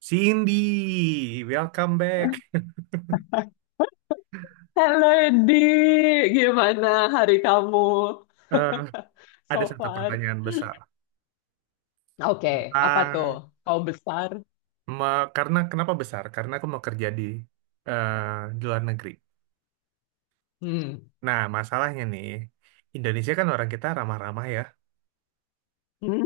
Cindy, welcome back. Halo Edi, gimana hari kamu Eh, so ada satu far? pertanyaan besar. Oke, apa tuh? Tentang, Kau besar? Karena kenapa besar? Karena aku mau kerja di eh, di luar negeri. Hmm. Nah, masalahnya nih, Indonesia kan orang kita ramah-ramah ya. Hmm.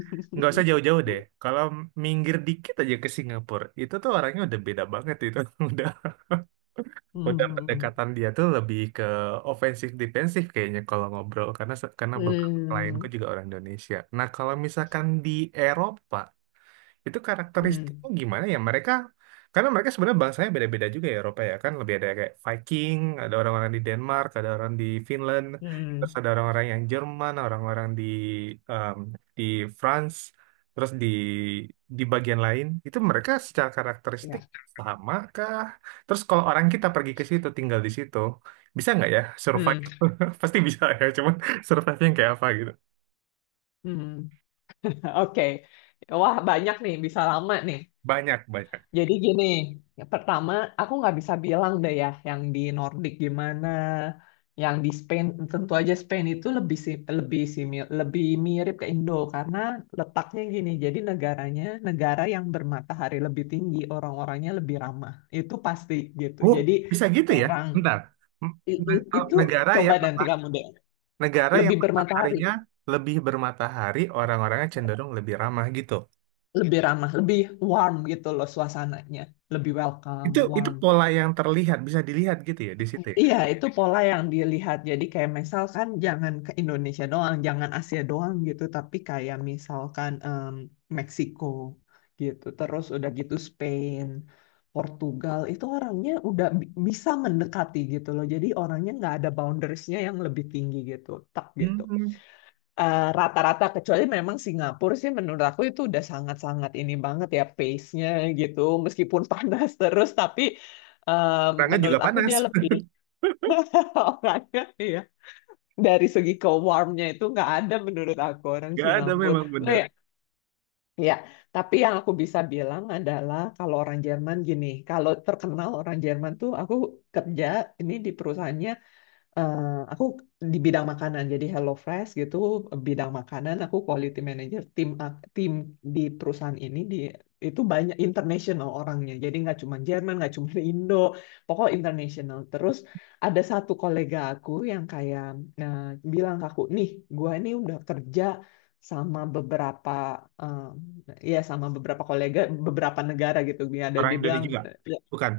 Nggak usah jauh-jauh deh. Kalau minggir dikit aja ke Singapura, itu tuh orangnya udah beda banget itu. Udah, udah Hmm. pendekatan dia tuh lebih ke ofensif defensif kayaknya kalau ngobrol. Karena karena beberapa klienku Hmm. juga orang Indonesia. Nah, kalau misalkan di Eropa itu Hmm. karakteristiknya gimana ya mereka karena mereka sebenarnya bangsanya beda-beda juga ya Eropa ya kan lebih ada kayak Viking, ada orang-orang di Denmark, ada orang di Finland, terus Hmm. ada orang-orang yang Jerman, orang-orang di em, di France, terus di bagian lain itu mereka secara karakteristik Ya. sama kah, terus kalau orang kita pergi ke situ tinggal di situ bisa nggak ya survive. Hmm. Pasti bisa ya cuman survive yang kayak apa gitu, Hmm. Oke. Wah, banyak nih, bisa lama nih. banyak banyak. Jadi gini, ya pertama aku nggak bisa bilang deh ya yang di Nordic gimana, yang di Spain tentu aja Spain itu lebih lebih simi- lebih mirip ke Indo karena letaknya gini. Jadi negaranya negara yang bermatahari lebih tinggi, orang-orangnya lebih ramah. Itu pasti gitu. Oh, Jadi bisa gitu ya? orang Bentar. M- ne- itu Negara coba yang nanti kamu deh, negara yang lebih bermatahari, mataharinya lebih bermatahari, orang-orangnya cenderung lebih ramah gitu. lebih ramah, lebih warm gitu loh suasananya, lebih welcome, Itu warm. pola yang terlihat, bisa dilihat gitu ya di situ ya. Iya, itu pola yang dilihat. Jadi kayak misalkan jangan ke Indonesia doang, jangan Asia doang gitu, tapi kayak misalkan Meksiko gitu. Terus udah gitu Spain, Portugal, itu orangnya udah bisa mendekati gitu loh. Jadi orangnya nggak ada boundariesnya yang lebih tinggi gitu, tak gitu. Hmm, Rata-rata kecuali memang Singapura sih menurut aku itu udah sangat-sangat ini banget ya pace-nya gitu. Meskipun panas terus, tapi eh, orangnya juga menurut aku panas. dia lebih orangnya, iya. Dari segi ke warmnya itu nggak ada menurut aku orang Gak ada Singapura. memang Nah, bener. ya, ya. Tapi yang aku bisa bilang adalah kalau orang Jerman gini, kalau terkenal orang Jerman tuh aku kerja ini di perusahaannya eh, aku di bidang makanan, jadi HelloFresh gitu, bidang makanan, aku quality manager tim di perusahaan ini di itu banyak international orangnya, jadi nggak cuma Jerman, nggak cuma Indo, pokoknya international. Terus ada satu kolega aku yang kayak eh, bilang ke aku, nih, gua ini udah kerja sama beberapa eh, ya sama beberapa kolega beberapa negara gitu. Dia ada Orang dia bilang Indonesia juga. Bukan.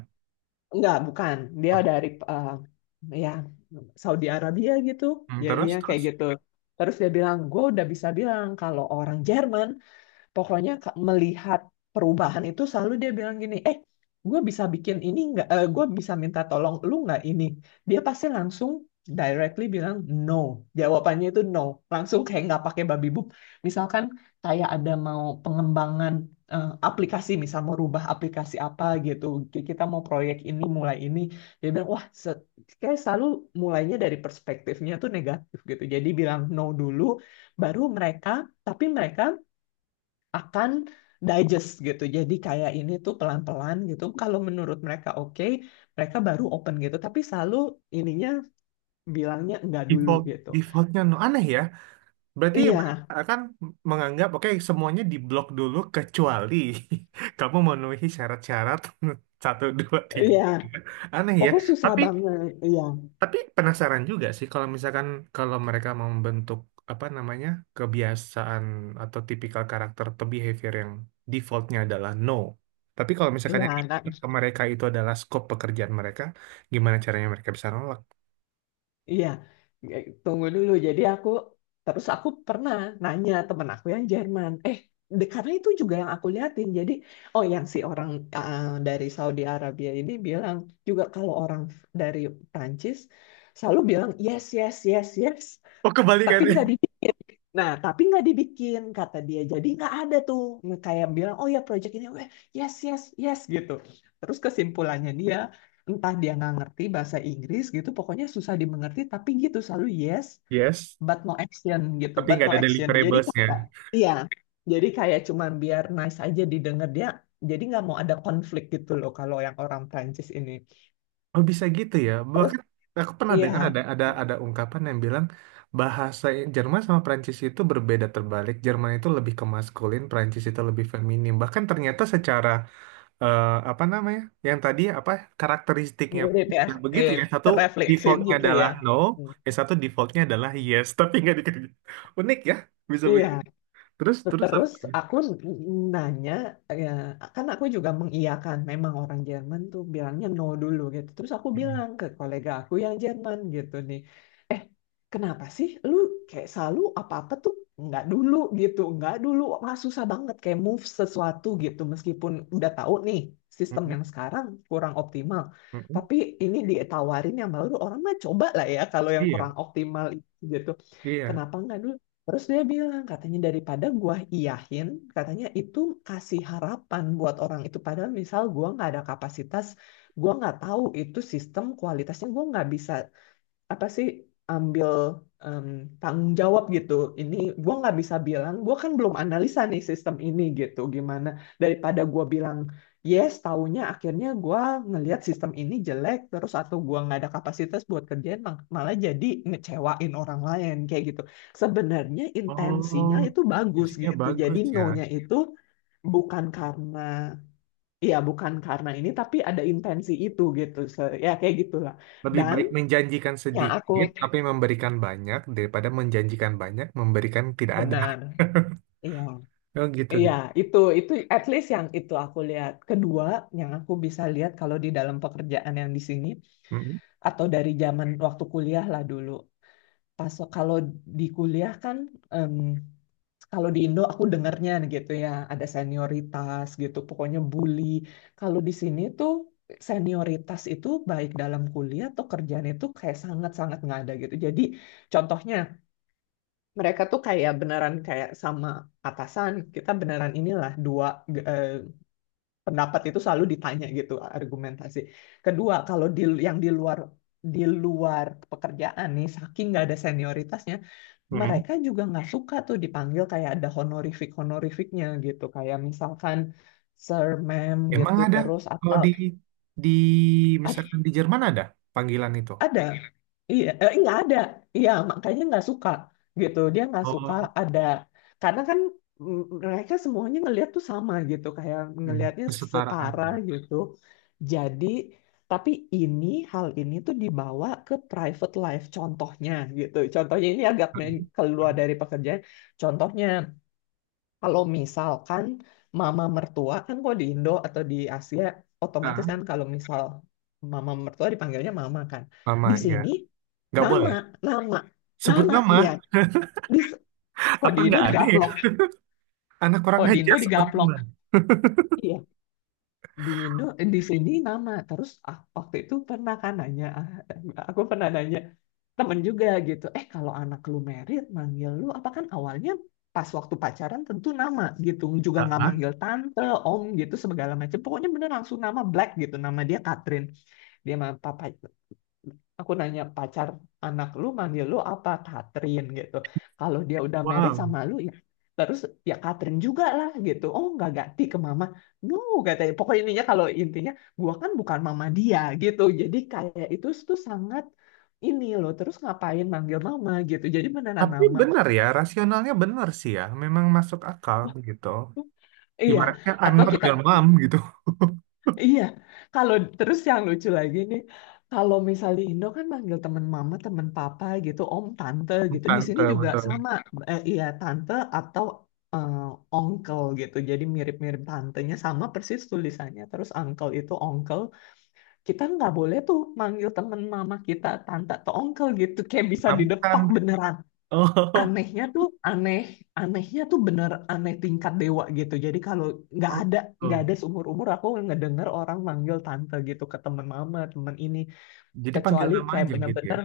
enggak, bukan. Dia Oke. dari ya Saudi Arabia gitu. Hmm, terus Jadinya terus kayak gitu. Terus dia bilang, gue udah bisa bilang kalau orang Jerman pokoknya melihat perubahan itu selalu dia bilang gini, gue bisa bikin ini nggak? Eh, gue bisa minta tolong lu nggak ini? Dia pasti langsung directly bilang no. Jawabannya itu no. Langsung kayak nggak pakai babi bup. Misalkan kayak ada mau pengembangan aplikasi, misal mau rubah aplikasi apa gitu. Kita mau proyek ini, mulai ini. Dia bilang, wah, kayak selalu mulainya dari perspektifnya tuh negatif gitu. Jadi bilang no dulu, baru mereka, tapi mereka akan digest gitu. Jadi kayak ini tuh pelan-pelan gitu. Kalau menurut mereka oke, mereka baru open gitu. Tapi selalu ininya bilangnya enggak dulu default, gitu. defaultnya no aneh ya. Berarti Iya, mereka akan menganggap, oke, semuanya diblok dulu kecuali kamu memenuhi syarat-syarat satu, dua, tiga. iya. Tiga. Aneh ya. Pokoknya susah Tapi banget. Iya, tapi penasaran juga sih kalau misalkan kalau mereka mau membentuk apa namanya, kebiasaan atau tipikal karakter atau behavior yang defaultnya adalah no. Tapi kalau misalkan iya. yang Nah, dibentuk ke mereka itu adalah scope pekerjaan mereka, gimana caranya mereka bisa nolak? iya, tunggu dulu. Jadi aku terus aku pernah nanya temen aku yang Jerman, karena itu juga yang aku liatin. Jadi oh yang si orang dari Saudi Arabia ini bilang juga kalau orang dari Prancis selalu bilang yes yes yes yes, Oh, tapi kebalikannya. nggak di nah, tapi nggak dibikin, kata dia. Jadi nggak ada tuh kayak bilang, oh ya project ini, weh, yes, yes, yes gitu. Terus kesimpulannya dia, entah dia nggak ngerti bahasa Inggris gitu, pokoknya susah dimengerti, tapi gitu selalu yes, Yes, but no action gitu, tapi but nggak no ada action. Jadi deliverables. kayak, iya, jadi kayak cuman biar nice aja didengar dia, jadi nggak mau ada konflik gitu loh kalau yang orang Prancis ini. Oh bisa gitu ya. Terus, Bahkan aku pernah iya, dengar ada ungkapan yang bilang bahasa Jerman sama Prancis itu berbeda terbalik. Jerman itu lebih ke maskulin, Prancis itu lebih feminim. Bahkan ternyata secara eh, apa namanya? Yang tadi apa karakteristiknya pun mirip ya, juga begitu eh, ya. Satu terefleksi defaultnya gitu adalah ya. no, yang satu defaultnya adalah yes, tapi nggak dikerja. Unik ya, bisa begitu. Iya. Terus terus apa Terus lagi? aku nanya, ya, kan aku juga mengiyakan, memang orang Jerman tuh bilangnya no dulu gitu. Terus aku bilang ke kolega aku yang Jerman gitu nih, eh kenapa sih lu kayak selalu apa-apa tuh nggak dulu gitu, nggak dulu, wah susah banget kayak move sesuatu gitu, meskipun udah tahu nih sistem yang Mm-mm. sekarang kurang optimal. Mm-mm. Tapi ini ditawarin yang baru, orang mah coba lah ya kalau yang kurang Iya, optimal gitu. iya. Kenapa nggak dulu? Terus dia bilang, katanya daripada gua iyahin, katanya itu kasih harapan buat orang itu. Padahal misal gua nggak ada kapasitas, gua nggak tahu itu sistem kualitasnya, gua nggak bisa apa sih ambil em, tanggung jawab gitu. Ini gue nggak bisa bilang, gue kan belum analisa nih sistem ini gitu gimana. Daripada gue bilang yes, taunya akhirnya gue ngelihat sistem ini jelek terus atau gue nggak ada kapasitas buat kerjaan malah jadi ngecewain orang lain kayak gitu. Sebenarnya intensinya Oh, itu bagus isinya gitu. Jadi bagus ya. no-nya itu bukan karena ya bukan karena ini tapi ada intensi itu gitu. Ya kayak gitulah. Lebih Dan baik menjanjikan yang aku sedikit tapi memberikan banyak daripada menjanjikan banyak memberikan tidak ada. benar, iya. Oh gitu Iya, gitu. Itu at least yang itu aku lihat. Kedua, yang aku bisa lihat kalau di dalam pekerjaan yang di sini Mm-mm. atau dari zaman waktu kuliah lah dulu. Pas kalau di kuliah kan em, kalau di Indo aku dengarnya gitu ya, ada senioritas gitu, pokoknya bully. Kalau di sini tuh senioritas itu baik dalam kuliah atau kerjaan itu kayak sangat-sangat nggak ada gitu. Jadi contohnya mereka tuh kayak beneran kayak sama atasan kita beneran inilah dua eh, pendapat itu selalu ditanya gitu argumentasi kedua kalau di yang di luar pekerjaan nih saking nggak ada senioritasnya mereka juga nggak suka tuh dipanggil kayak ada honorificnya gitu kayak misalkan sir ma'am Emang gitu ada terus kalau atau di di I misalkan di Jerman ada panggilan itu. ada. Iya, nggak ada. Iya, makanya nggak suka gitu. Dia nggak suka Oh, ada karena kan mm, mereka semuanya ngelihat tuh sama gitu, kayak mm, ngelihatnya kesetaraan setara ya. gitu. Jadi, tapi ini hal ini tuh dibawa ke private life contohnya gitu. Contohnya ini agak keluar dari pekerjaan. Contohnya kalau misalkan mama mertua kan kalau di Indo atau di Asia otomatis Ah, kan kalau misal mama mertua dipanggilnya mama kan. Mama Di ya. sini Nggak nama, boleh. nama, Sebut nama, iya. nama. Di, kalau Apa di Indo nggak ada ya? digaplok, Anak orang kalau di aja Indo sebut digaplok. nama. Iya, di Indo eh, di sini nama terus ah, waktu itu pernah kan nanya ah, aku pernah nanya temen juga gitu eh kalau anak lu merit manggil lu apa kan awalnya pas waktu pacaran tentu nama gitu juga Ah, nggak ah. manggil tante om gitu segala macam pokoknya bener langsung nama Black gitu nama dia Catherine dia sama papa aku nanya pacar anak lu manggil lu apa Katrin gitu kalau dia udah married Wow. sama lu ya terus ya Katrin juga lah gitu oh nggak ganti ke mama no katanya pokoknya intinya kalau intinya gua kan bukan mama dia gitu jadi kayak itu tuh sangat ini loh terus ngapain manggil mama gitu jadi beneran Tapi nama benar ya, rasionalnya benar sih ya. Memang masuk akal gitu. iya Ibaratnya I'm atau not kita your mom gitu. iya, kalau terus yang lucu lagi nih, kalau misalnya di Indo kan manggil teman mama, teman papa gitu, om, tante gitu. Bukan, Di sini betul juga betul. sama, iya tante atau eh, onkel gitu. Jadi mirip-mirip tantenya sama persis tulisannya. Terus uncle itu onkel, kita nggak boleh tuh manggil teman mama kita tante atau onkel gitu, kayak bisa Nah, bukan. didepak beneran Oh, anehnya tuh aneh anehnya tuh bener aneh tingkat dewa gitu jadi kalau nggak oh, ada nggak gitu. ada seumur umur aku ngedenger orang manggil tante gitu ke temen mama ini Jadi panggil kecuali nama kayak aja gitu ya. bener-bener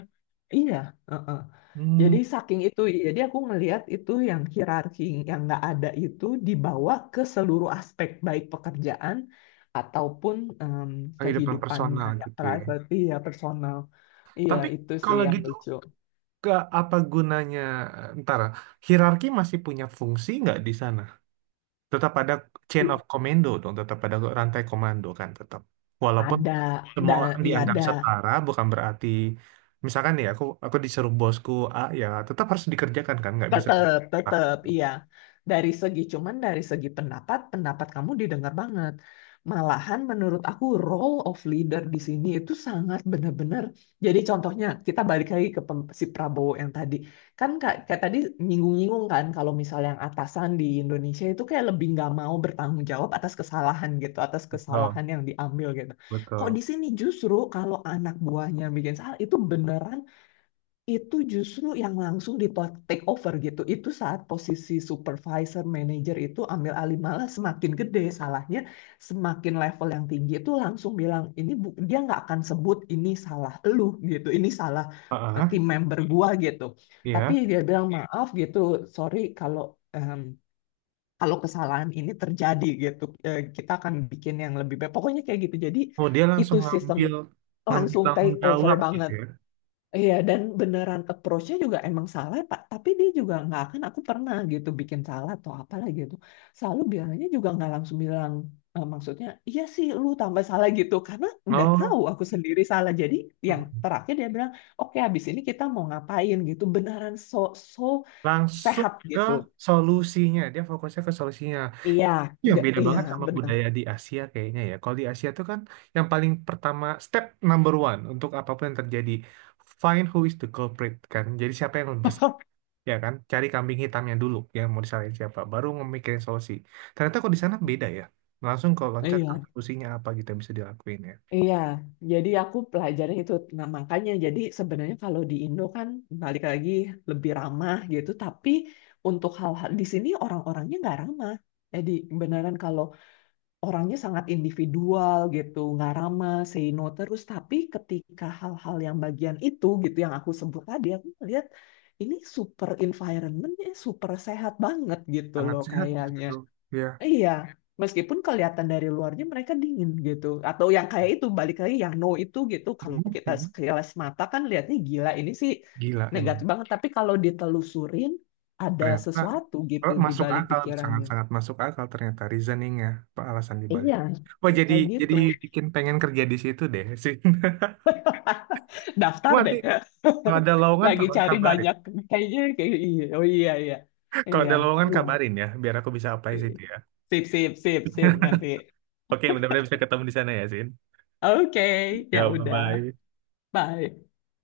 iya heeh. Hmm, Jadi saking itu jadi aku ngelihat itu yang hierarki yang nggak ada itu dibawa ke seluruh aspek baik pekerjaan ataupun em, kehidupan kehidupan personal kayak gitu ya. private ya personal iya Tapi itu sih kalau yang gitu, lucu ke apa gunanya? Ntar, hierarki masih punya fungsi nggak di sana? Tetap ada chain of I- commando dong, tetap ada rantai komando kan tetap. Walaupun ada semua dan orang iya dianggap ada setara, bukan berarti misalkan nih aku disuruh bosku A ya tetap harus dikerjakan kan nggak bisa tetap, ah. tetap, iya. Dari segi cuman dari segi pendapat, pendapat kamu didengar banget. Malahan menurut aku role of leader di sini itu sangat benar-benar. Jadi contohnya kita balik lagi ke si Prabowo yang tadi. Kan kayak, kayak tadi nyinggung-nyinggung kan kalau misalnya yang atasan di Indonesia itu kayak lebih nggak mau bertanggung jawab atas kesalahan gitu, atas Oh, kesalahan yang diambil gitu. Kok betul. di sini justru kalau anak buahnya bikin salah itu beneran itu justru yang langsung di take over gitu. Itu saat posisi supervisor, manager itu ambil alih malah semakin gede salahnya, semakin level yang tinggi itu langsung bilang ini dia nggak akan sebut ini salah lu gitu, ini salah Heeh, tim member gua gitu. Tapi iya. dia bilang maaf gitu, sorry kalau em, kalau kesalahan ini terjadi gitu, eh, kita akan bikin yang lebih baik. Pokoknya kayak gitu. Jadi Oh, dia langsung itu sistem ngambil, ngambil langsung tanggung take over jawab gitu banget. ya. Iya, dan beneran approach-nya juga emang salah, Pak. Tapi dia juga nggak akan aku pernah gitu bikin salah atau apalah gitu. Selalu bilangnya juga nggak langsung bilang maksudnya, iya sih lu tambah salah gitu. Karena udah tahu Oh, aku sendiri salah. Jadi yang mm-mm. terakhir dia bilang, oke habis ini kita mau ngapain gitu. Beneran so Langsung sehat ke gitu. solusinya. Dia fokusnya ke solusinya. Iya, Itu yang nggak- beda iya banget sama benar. budaya di Asia kayaknya ya. Kalau di Asia tuh kan yang paling pertama, step number one untuk apapun yang terjadi, find who is the culprit kan. Jadi siapa yang bersalah, ya kan? Cari kambing hitamnya dulu yang mau disalahin siapa. Baru memikirin solusi. Ternyata kok di sana beda ya. Langsung kalau loncat ke Iya. solusinya apa gitu yang bisa dilakuin ya. Iya, jadi aku pelajari itu. Nah, makanya jadi sebenarnya kalau di Indo kan balik lagi lebih ramah gitu, tapi untuk hal-hal di sini orang-orangnya nggak ramah. Jadi beneran kalau orangnya sangat individual gitu, nggak ramah, say no terus. Tapi ketika hal-hal yang bagian itu gitu yang aku sebut tadi, aku melihat ini super environmentnya super sehat banget gitu Sangat loh sehat kayaknya. justru ya. Iya, meskipun kelihatan dari luarnya mereka dingin gitu. Atau yang kayak itu, balik lagi yang no itu gitu. Kalau kita Mhm. sekilas mata kan lihatnya gila, ini sih Gila emang. negatif banget. Tapi kalau ditelusurin, ada Ternyata sesuatu gitu oh, di masuk balik akal, pikirannya. sangat-sangat masuk akal ternyata reasoningnya apa alasan dibalik. Iya, Wah jadi kayak jadi gitu. bikin pengen kerja di situ deh sih. Gua Daftar nanti deh. kalau ada lowongan Lagi tolong cari kabarin. banyak. Kayaknya kayak iya. Oh iya, iya. Kalau Iya, ada lowongan iya. kabarin ya biar aku bisa apply situ ya. Sip, sip, sip, sip nanti. Oke mudah-mudahan bisa ketemu di sana ya Sin, Oke, ya ya bye udah. bye. Bye.